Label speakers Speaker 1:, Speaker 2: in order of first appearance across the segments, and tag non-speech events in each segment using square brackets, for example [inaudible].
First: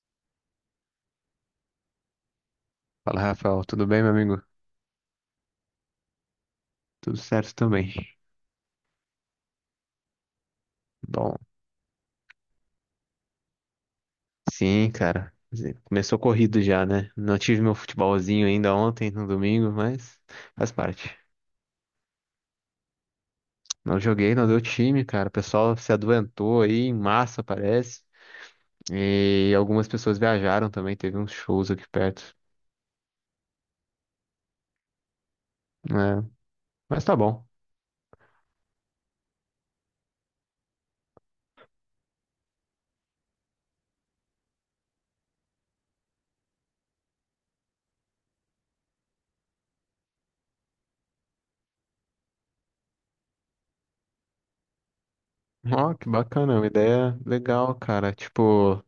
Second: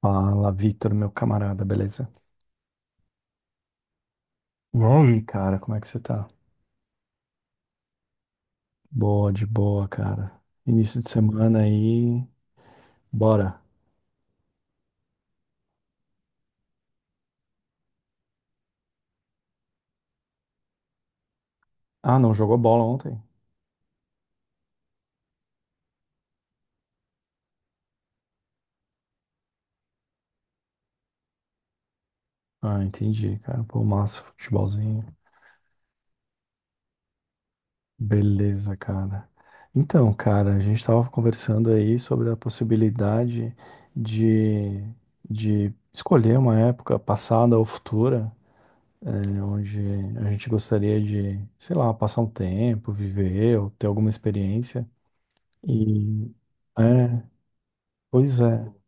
Speaker 1: Fala, Vitor, meu camarada, beleza?
Speaker 2: Fala, Rafael. Tudo bem, meu amigo?
Speaker 1: E aí, cara, como é que você tá?
Speaker 2: Tudo certo também.
Speaker 1: Boa, de boa, cara. Início de
Speaker 2: Bom,
Speaker 1: semana aí, bora.
Speaker 2: sim, cara. Quer dizer, começou corrido já, né? Não tive meu futebolzinho ainda ontem, no domingo, mas faz parte.
Speaker 1: Ah, não jogou bola ontem?
Speaker 2: Não joguei, não deu time, cara. O pessoal se adoentou aí em massa, parece. E algumas pessoas viajaram também. Teve uns shows aqui perto,
Speaker 1: Ah, entendi, cara. Pô, massa, futebolzinho.
Speaker 2: né? Mas tá bom.
Speaker 1: Beleza, cara. Então, cara, a gente tava conversando aí sobre a possibilidade de, de escolher uma época passada ou futura, onde a gente gostaria de, sei lá, passar um tempo, viver ou ter alguma experiência.
Speaker 2: Ó, que
Speaker 1: E
Speaker 2: bacana. Uma ideia
Speaker 1: é,
Speaker 2: legal, cara.
Speaker 1: pois é.
Speaker 2: Tipo,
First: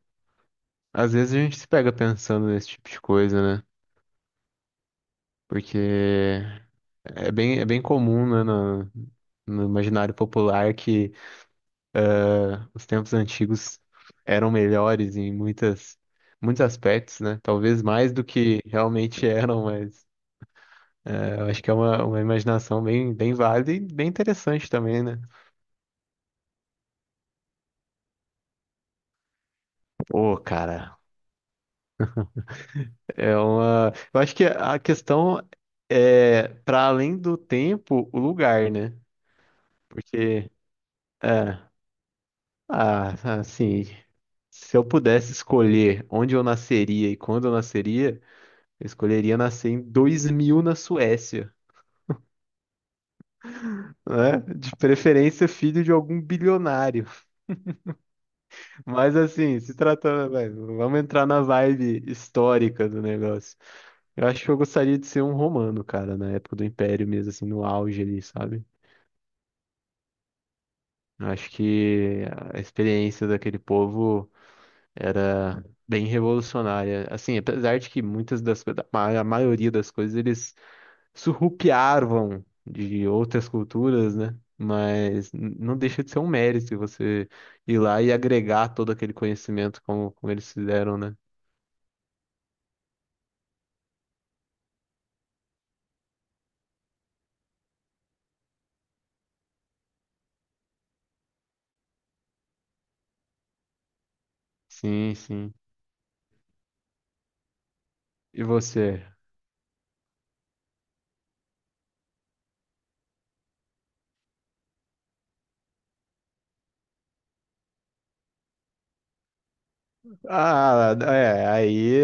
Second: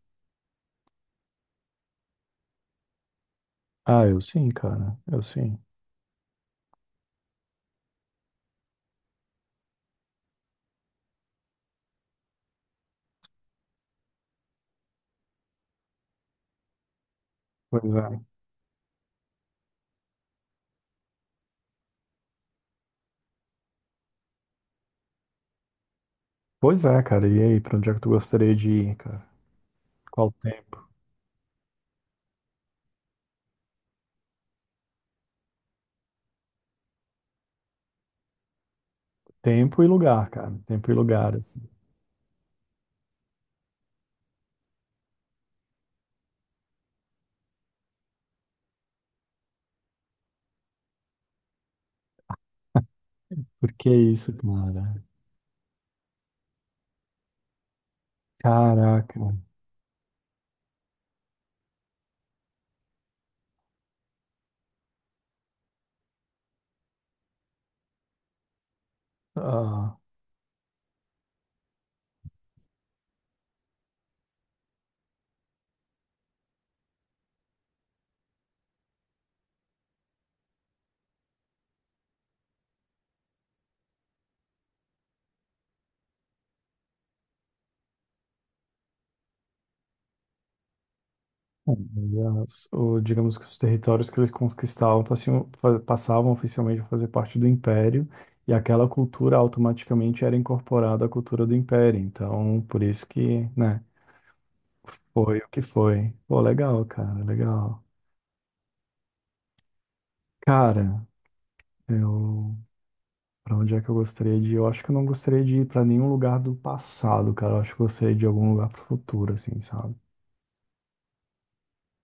Speaker 2: às vezes a gente se pega pensando nesse tipo de coisa, né?
Speaker 1: Ah, eu sim, cara. Eu sim.
Speaker 2: Porque. É bem comum, né, no imaginário popular que os tempos antigos eram melhores em muitas, muitos aspectos, né? Talvez
Speaker 1: Pois
Speaker 2: mais
Speaker 1: é.
Speaker 2: do que realmente eram, mas é, eu acho que é uma imaginação bem, bem válida e bem interessante também, né?
Speaker 1: Pois é, cara. E aí, pra onde é que tu gostaria de ir, cara? Qual
Speaker 2: Pô,
Speaker 1: tempo?
Speaker 2: cara, é uma. Eu acho que a questão é para além do tempo, o lugar, né?
Speaker 1: Tempo e lugar,
Speaker 2: Porque.
Speaker 1: cara. Tempo e lugar, assim.
Speaker 2: É. Ah, assim, se eu pudesse escolher onde eu nasceria e quando eu nasceria, eu escolheria nascer em 2000 na Suécia,
Speaker 1: Por que isso,
Speaker 2: né? De
Speaker 1: cara?
Speaker 2: preferência filho de algum bilionário. Mas
Speaker 1: Caraca.
Speaker 2: assim, se tratando, vai, vamos entrar na vibe histórica do negócio. Eu acho que eu gostaria de ser um romano, cara, na época do Império mesmo, assim, no auge ali, sabe?
Speaker 1: Ah,
Speaker 2: Eu acho que a experiência daquele povo era bem revolucionária. Assim, apesar de que muitas a maioria das coisas eles surrupiavam de outras culturas, né? Mas não deixa de ser um mérito você ir lá e agregar todo aquele conhecimento como eles fizeram, né?
Speaker 1: aliás, digamos que os territórios que eles conquistavam passavam oficialmente a fazer parte do Império, e aquela cultura automaticamente era incorporada à cultura do Império. Então, por isso que, né?
Speaker 2: Sim,
Speaker 1: Foi o
Speaker 2: sim.
Speaker 1: que foi. Pô, legal.
Speaker 2: E você?
Speaker 1: Cara, eu. Pra onde é que eu gostaria de ir? Eu acho que eu não gostaria de ir pra nenhum lugar do passado, cara. Eu acho que eu gostaria de ir algum lugar pro futuro, assim, sabe?
Speaker 2: Ah, é, aí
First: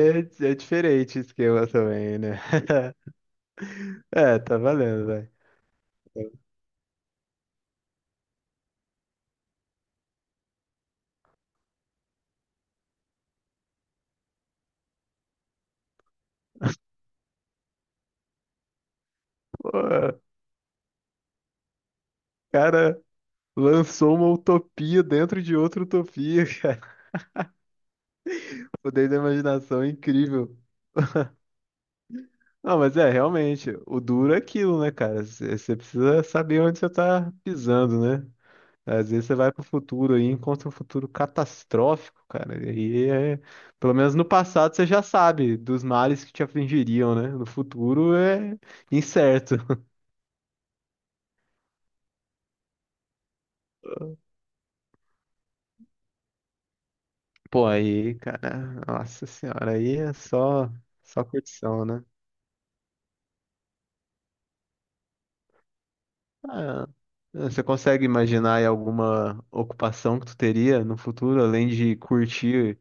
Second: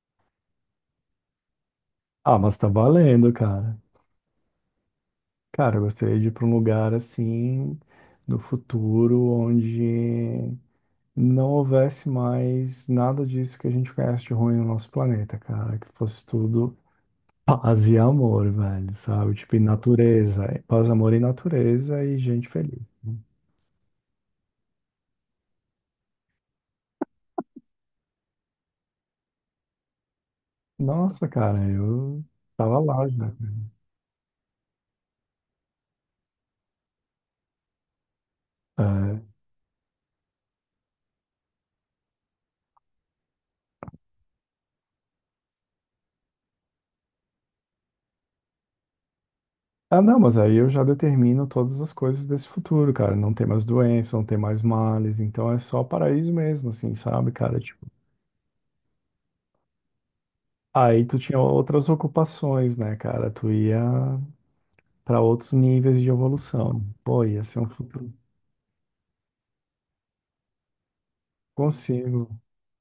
Speaker 2: é diferente o esquema também,
Speaker 1: Ah,
Speaker 2: né?
Speaker 1: mas tá
Speaker 2: [laughs]
Speaker 1: valendo, cara.
Speaker 2: É, tá valendo, velho.
Speaker 1: Cara, eu gostaria de ir pra um lugar, assim, no futuro, onde não houvesse mais nada disso que a gente conhece de ruim no nosso planeta, cara. Que fosse tudo. Paz e amor, velho, sabe? Tipo, e
Speaker 2: Pô, o
Speaker 1: natureza. É paz, amor e natureza e gente feliz.
Speaker 2: cara lançou uma utopia dentro de outra utopia. [laughs] Poder da imaginação é incrível.
Speaker 1: Nossa, cara, eu tava
Speaker 2: Não, mas
Speaker 1: lá
Speaker 2: é,
Speaker 1: já.
Speaker 2: realmente, o duro é aquilo, né, cara? Você precisa saber onde você tá pisando, né? Às vezes
Speaker 1: É.
Speaker 2: você vai pro futuro aí, e encontra um futuro catastrófico, cara. E aí é, pelo menos no passado você já sabe dos males que te afligiriam, né? No futuro é incerto.
Speaker 1: Ah, não, mas aí eu já determino todas as coisas desse futuro, cara. Não tem mais doença, não tem mais males, então é só paraíso mesmo, assim, sabe, cara?
Speaker 2: Pô,
Speaker 1: Tipo,
Speaker 2: aí, cara, nossa senhora, aí é só,
Speaker 1: aí tu
Speaker 2: só
Speaker 1: tinha
Speaker 2: curtição,
Speaker 1: outras
Speaker 2: né?
Speaker 1: ocupações, né, cara? Tu ia pra outros níveis de evolução.
Speaker 2: Ah,
Speaker 1: Pô, ia ser
Speaker 2: você
Speaker 1: um
Speaker 2: consegue
Speaker 1: futuro.
Speaker 2: imaginar aí alguma ocupação que tu teria no futuro, além de
Speaker 1: Consigo.
Speaker 2: curtir,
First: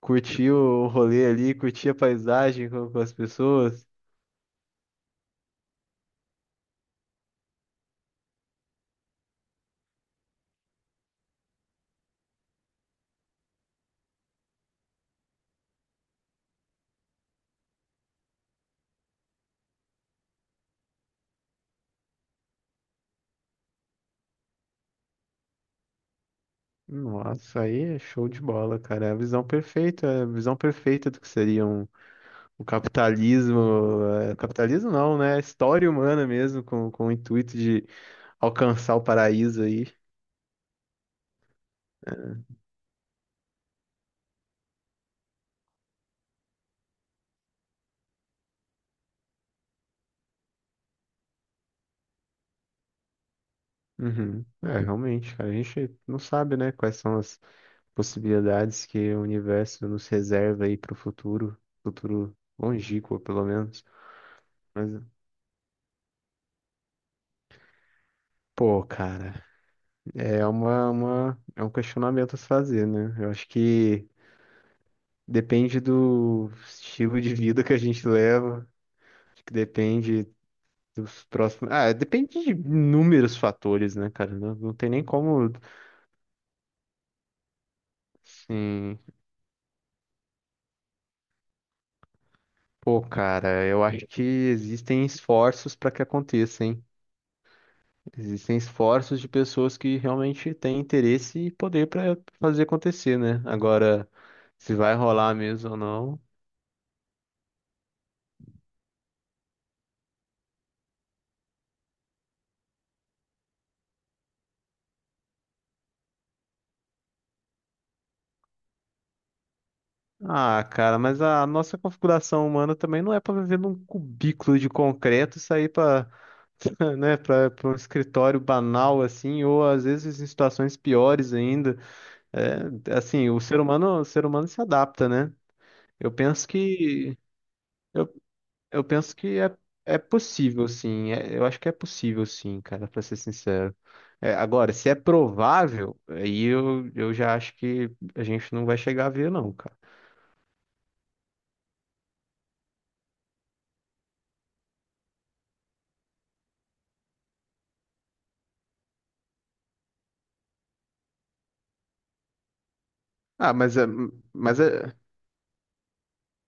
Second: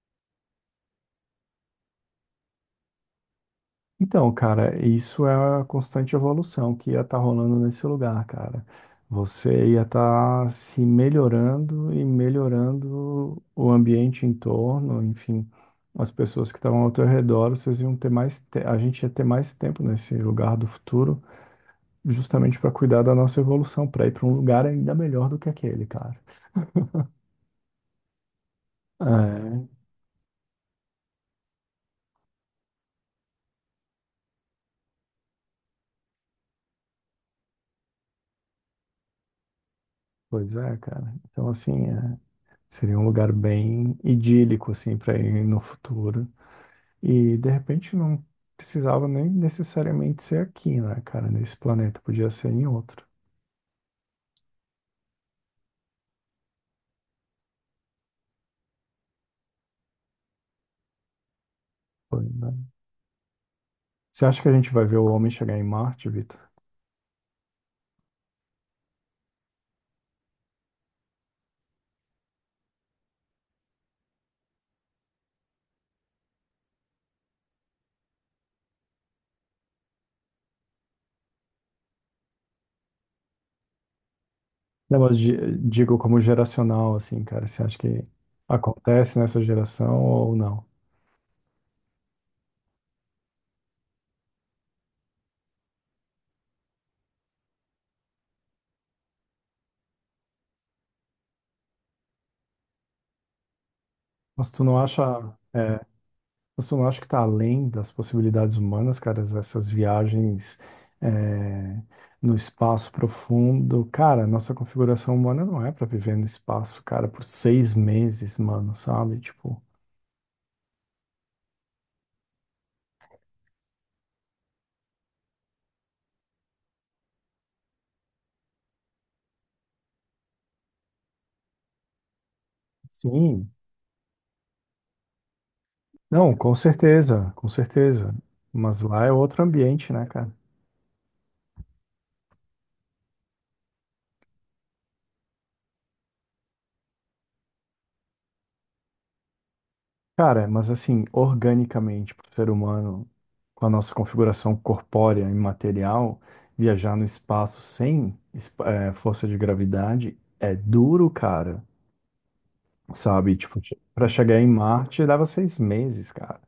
Speaker 2: curtir o rolê ali, curtir a paisagem com as pessoas?
Speaker 1: Então, cara, isso é a constante evolução que ia estar rolando nesse lugar, cara. Você ia estar se melhorando e melhorando o ambiente em torno, enfim, as pessoas que estavam ao teu redor, vocês iam ter mais, a gente ia ter mais tempo nesse lugar do futuro, justamente para cuidar da nossa evolução, para ir para um lugar ainda melhor do que aquele, cara.
Speaker 2: Nossa, aí é show de bola, cara. É a visão
Speaker 1: É,
Speaker 2: perfeita, é a visão perfeita do que seria o capitalismo. É, capitalismo não, né? A História humana mesmo, com o intuito de alcançar o paraíso aí.
Speaker 1: pois é, cara. Então, assim, é, seria um lugar bem idílico, assim, para ir no futuro. E de repente não precisava nem necessariamente ser aqui, né, cara? Nesse planeta, podia ser em outro.
Speaker 2: Uhum. É, realmente, cara, a gente não sabe, né, quais são as possibilidades que o universo nos reserva aí pro futuro,
Speaker 1: Foi,
Speaker 2: futuro
Speaker 1: né?
Speaker 2: longínquo, pelo menos.
Speaker 1: Você acha que a gente vai ver
Speaker 2: Mas,
Speaker 1: o homem chegar em Marte, Vitor?
Speaker 2: pô, cara, é um questionamento a se fazer, né? Eu acho que depende do estilo de vida que a gente leva, acho que depende dos próximos. Ah, depende de inúmeros fatores, né, cara? Não, não tem
Speaker 1: Não,
Speaker 2: nem
Speaker 1: mas
Speaker 2: como.
Speaker 1: digo como geracional, assim, cara. Você acha que
Speaker 2: Sim.
Speaker 1: acontece nessa geração ou não?
Speaker 2: Pô, cara, eu acho que existem esforços para que aconteça, hein? Existem esforços de pessoas que realmente têm interesse e poder para fazer acontecer, né? Agora,
Speaker 1: Mas tu
Speaker 2: se
Speaker 1: não
Speaker 2: vai
Speaker 1: acha.
Speaker 2: rolar mesmo ou
Speaker 1: É,
Speaker 2: não.
Speaker 1: você não acha que está além das possibilidades humanas, cara, essas viagens é, no espaço profundo? Cara, nossa configuração humana não é para viver no espaço, cara, por seis meses, mano, sabe? Tipo,
Speaker 2: Ah, cara, mas a nossa configuração humana também não é para viver num cubículo de concreto e sair para, [laughs] né, para um escritório banal assim, ou às vezes em situações piores ainda. É, assim, o
Speaker 1: sim,
Speaker 2: ser humano, o ser humano se adapta, né? Eu
Speaker 1: não,
Speaker 2: penso
Speaker 1: com
Speaker 2: que
Speaker 1: certeza, com
Speaker 2: eu
Speaker 1: certeza. Mas
Speaker 2: Eu
Speaker 1: lá é
Speaker 2: penso que
Speaker 1: outro
Speaker 2: é,
Speaker 1: ambiente,
Speaker 2: é
Speaker 1: né, cara?
Speaker 2: possível, sim. Eu acho que é possível, sim, cara, pra ser sincero. É, agora, se é provável, aí eu já acho que a gente não vai chegar a ver, não, cara.
Speaker 1: Cara, mas assim, organicamente, para o ser humano, com a nossa configuração corpórea e material, viajar no espaço sem força de gravidade é duro, cara. Sabe?
Speaker 2: Ah,
Speaker 1: Tipo,
Speaker 2: mas, é-
Speaker 1: para chegar em
Speaker 2: mas, é-
Speaker 1: Marte dava seis meses, cara.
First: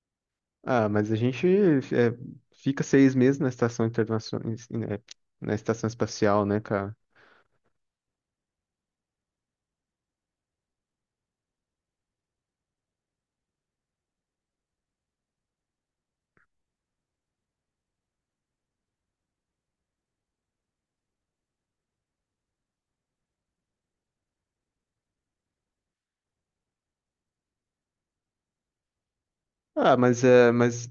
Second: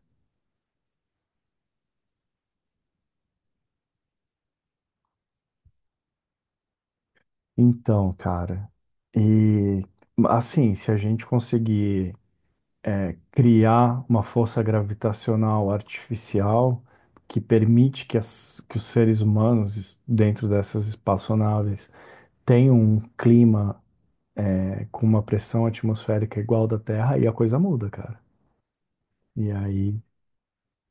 Speaker 2: mas a gente fica 6 meses na estação internacional, na estação espacial, né, cara?
Speaker 1: Então, cara, e assim, se a gente conseguir criar uma força gravitacional artificial que permite que os seres humanos, dentro dessas espaçonaves, tem um clima é, com uma pressão atmosférica igual da Terra, aí a coisa muda, cara. E aí.
Speaker 2: Mas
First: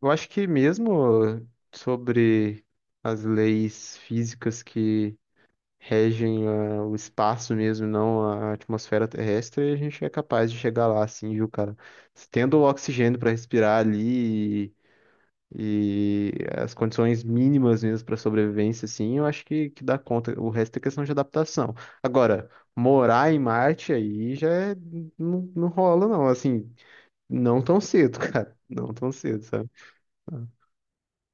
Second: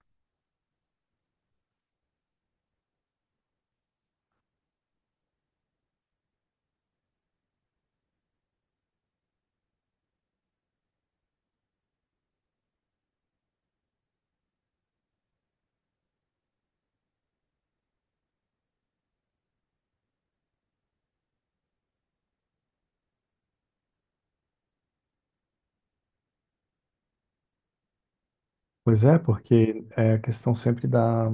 Speaker 2: eu acho que mesmo sobre as leis físicas que regem o espaço mesmo, não a atmosfera terrestre, e a gente é capaz de chegar lá, assim, viu, cara? Tendo o oxigênio para respirar ali e as condições mínimas mesmo para sobrevivência, assim, eu acho que dá conta. O resto é questão de adaptação. Agora, morar em Marte aí já não, não rola, não, assim, não tão cedo, [laughs] cara. Não
Speaker 1: Pois
Speaker 2: tão
Speaker 1: é,
Speaker 2: cedo, sabe?
Speaker 1: porque é a
Speaker 2: Ah,
Speaker 1: questão sempre da,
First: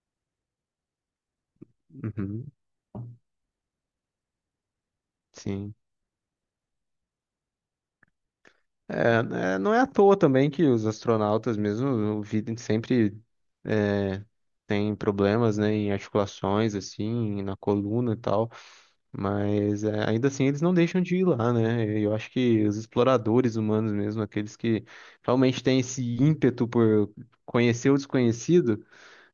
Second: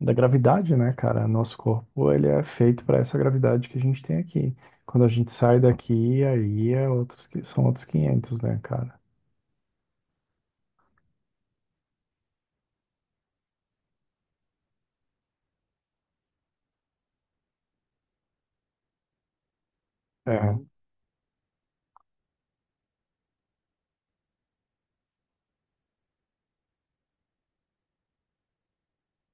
Speaker 1: da gravidade, né, cara? Nosso corpo, ele é
Speaker 2: uhum,
Speaker 1: feito para essa gravidade que a gente tem aqui. Quando a gente sai
Speaker 2: sim.
Speaker 1: daqui, aí é outros, são outros 500, né, cara?
Speaker 2: É, né, não é à toa também que os astronautas mesmo, o vida sempre tem problemas, né, em articulações, assim, na coluna e tal. Mas é, ainda assim
Speaker 1: É,
Speaker 2: eles não deixam de ir lá, né? Eu acho que os exploradores humanos mesmo, aqueles que realmente têm esse ímpeto por conhecer o desconhecido,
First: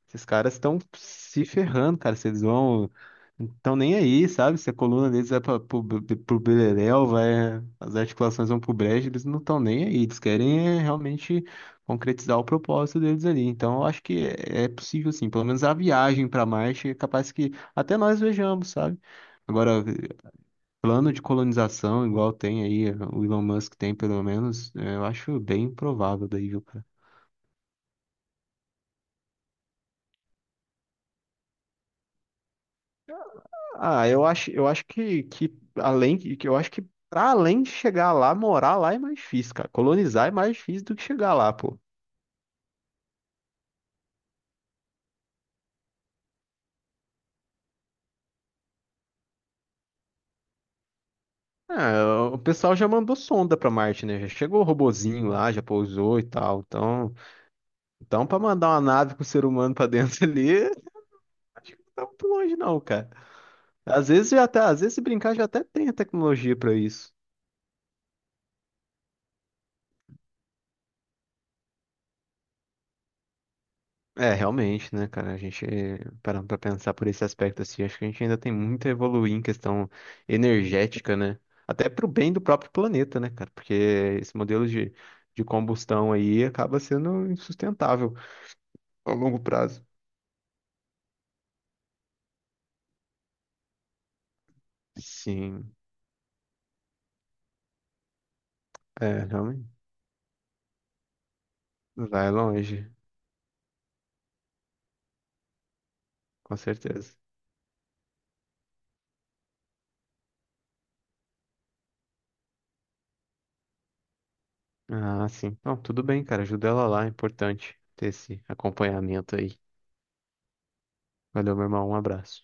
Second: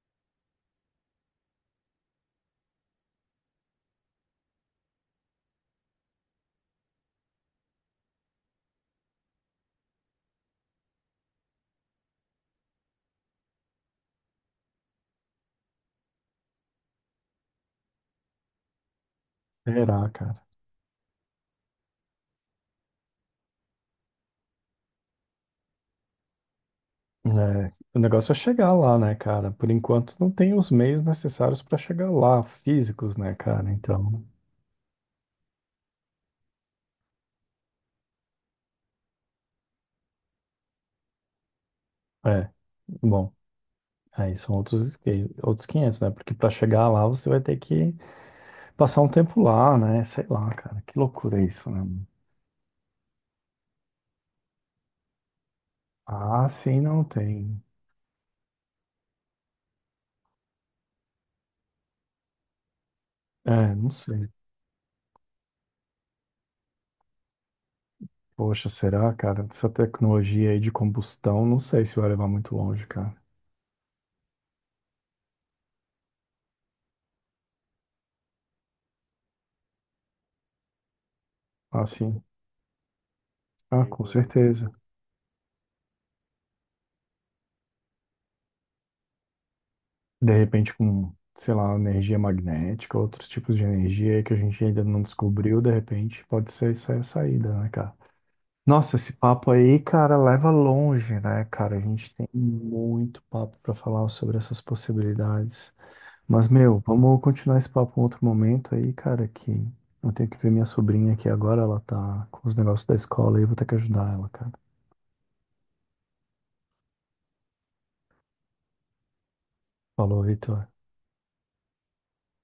Speaker 2: esses caras estão se ferrando, cara. Vocês vão. Estão nem aí, sabe? Se a coluna deles vai pro beleléu, vai, as articulações vão pro brejo, eles não estão nem aí. Eles querem é, realmente concretizar o propósito deles ali. Então, eu acho que é possível, sim. Pelo menos a viagem para Marte é capaz que até nós vejamos, sabe? Agora,
Speaker 1: será, cara?
Speaker 2: plano de colonização, igual tem aí, o Elon Musk tem, pelo menos, é, eu acho bem provável daí, viu.
Speaker 1: É, o negócio é chegar lá, né, cara? Por enquanto não tem os meios necessários para chegar lá, físicos, né, cara?
Speaker 2: Ah,
Speaker 1: Então,
Speaker 2: eu acho que para além de chegar lá, morar lá é mais difícil, cara. Colonizar é mais difícil do que chegar lá, pô.
Speaker 1: é. Bom. Aí são outros, outros 500, né? Porque para chegar lá você vai ter que passar um tempo lá, né? Sei lá, cara. Que loucura isso, né?
Speaker 2: Ah, o pessoal já mandou sonda pra Marte, né? Já chegou o robozinho lá, já pousou e
Speaker 1: Ah,
Speaker 2: tal.
Speaker 1: sim, não
Speaker 2: Então,
Speaker 1: tem.
Speaker 2: para mandar uma nave com o ser humano pra dentro [laughs] ali, acho que não tá muito longe não, cara.
Speaker 1: É, não
Speaker 2: Às
Speaker 1: sei.
Speaker 2: vezes já até, às vezes se brincar já até tem a tecnologia pra isso.
Speaker 1: Poxa, será, cara? Essa tecnologia aí de combustão, não sei se vai levar muito longe, cara.
Speaker 2: É, realmente, né, cara? A gente, parando pra pensar por esse aspecto, assim, acho que a gente ainda tem muito a evoluir em questão energética, né?
Speaker 1: Ah,
Speaker 2: Até pro
Speaker 1: sim.
Speaker 2: bem do próprio planeta, né, cara? Porque
Speaker 1: Ah, com
Speaker 2: esse modelo
Speaker 1: certeza.
Speaker 2: de combustão aí acaba sendo insustentável a longo prazo.
Speaker 1: De repente com, sei lá, energia magnética, outros tipos de energia aí que a gente ainda não descobriu, de
Speaker 2: Sim,
Speaker 1: repente pode ser isso aí a saída, né, cara? Nossa, esse
Speaker 2: é,
Speaker 1: papo
Speaker 2: realmente.
Speaker 1: aí, cara, leva longe, né, cara? A gente tem
Speaker 2: Vai longe,
Speaker 1: muito papo pra falar sobre essas possibilidades. Mas,
Speaker 2: com
Speaker 1: meu,
Speaker 2: certeza.
Speaker 1: vamos continuar esse papo em outro momento aí, cara, que eu tenho que ver minha sobrinha aqui agora, ela tá com os negócios da escola e eu vou ter que ajudar ela, cara.
Speaker 2: Ah, sim. Não, tudo bem, cara. Ajuda ela lá, é importante ter esse acompanhamento aí.
Speaker 1: Falou, Vitor.
Speaker 2: Valeu, meu irmão. Um abraço.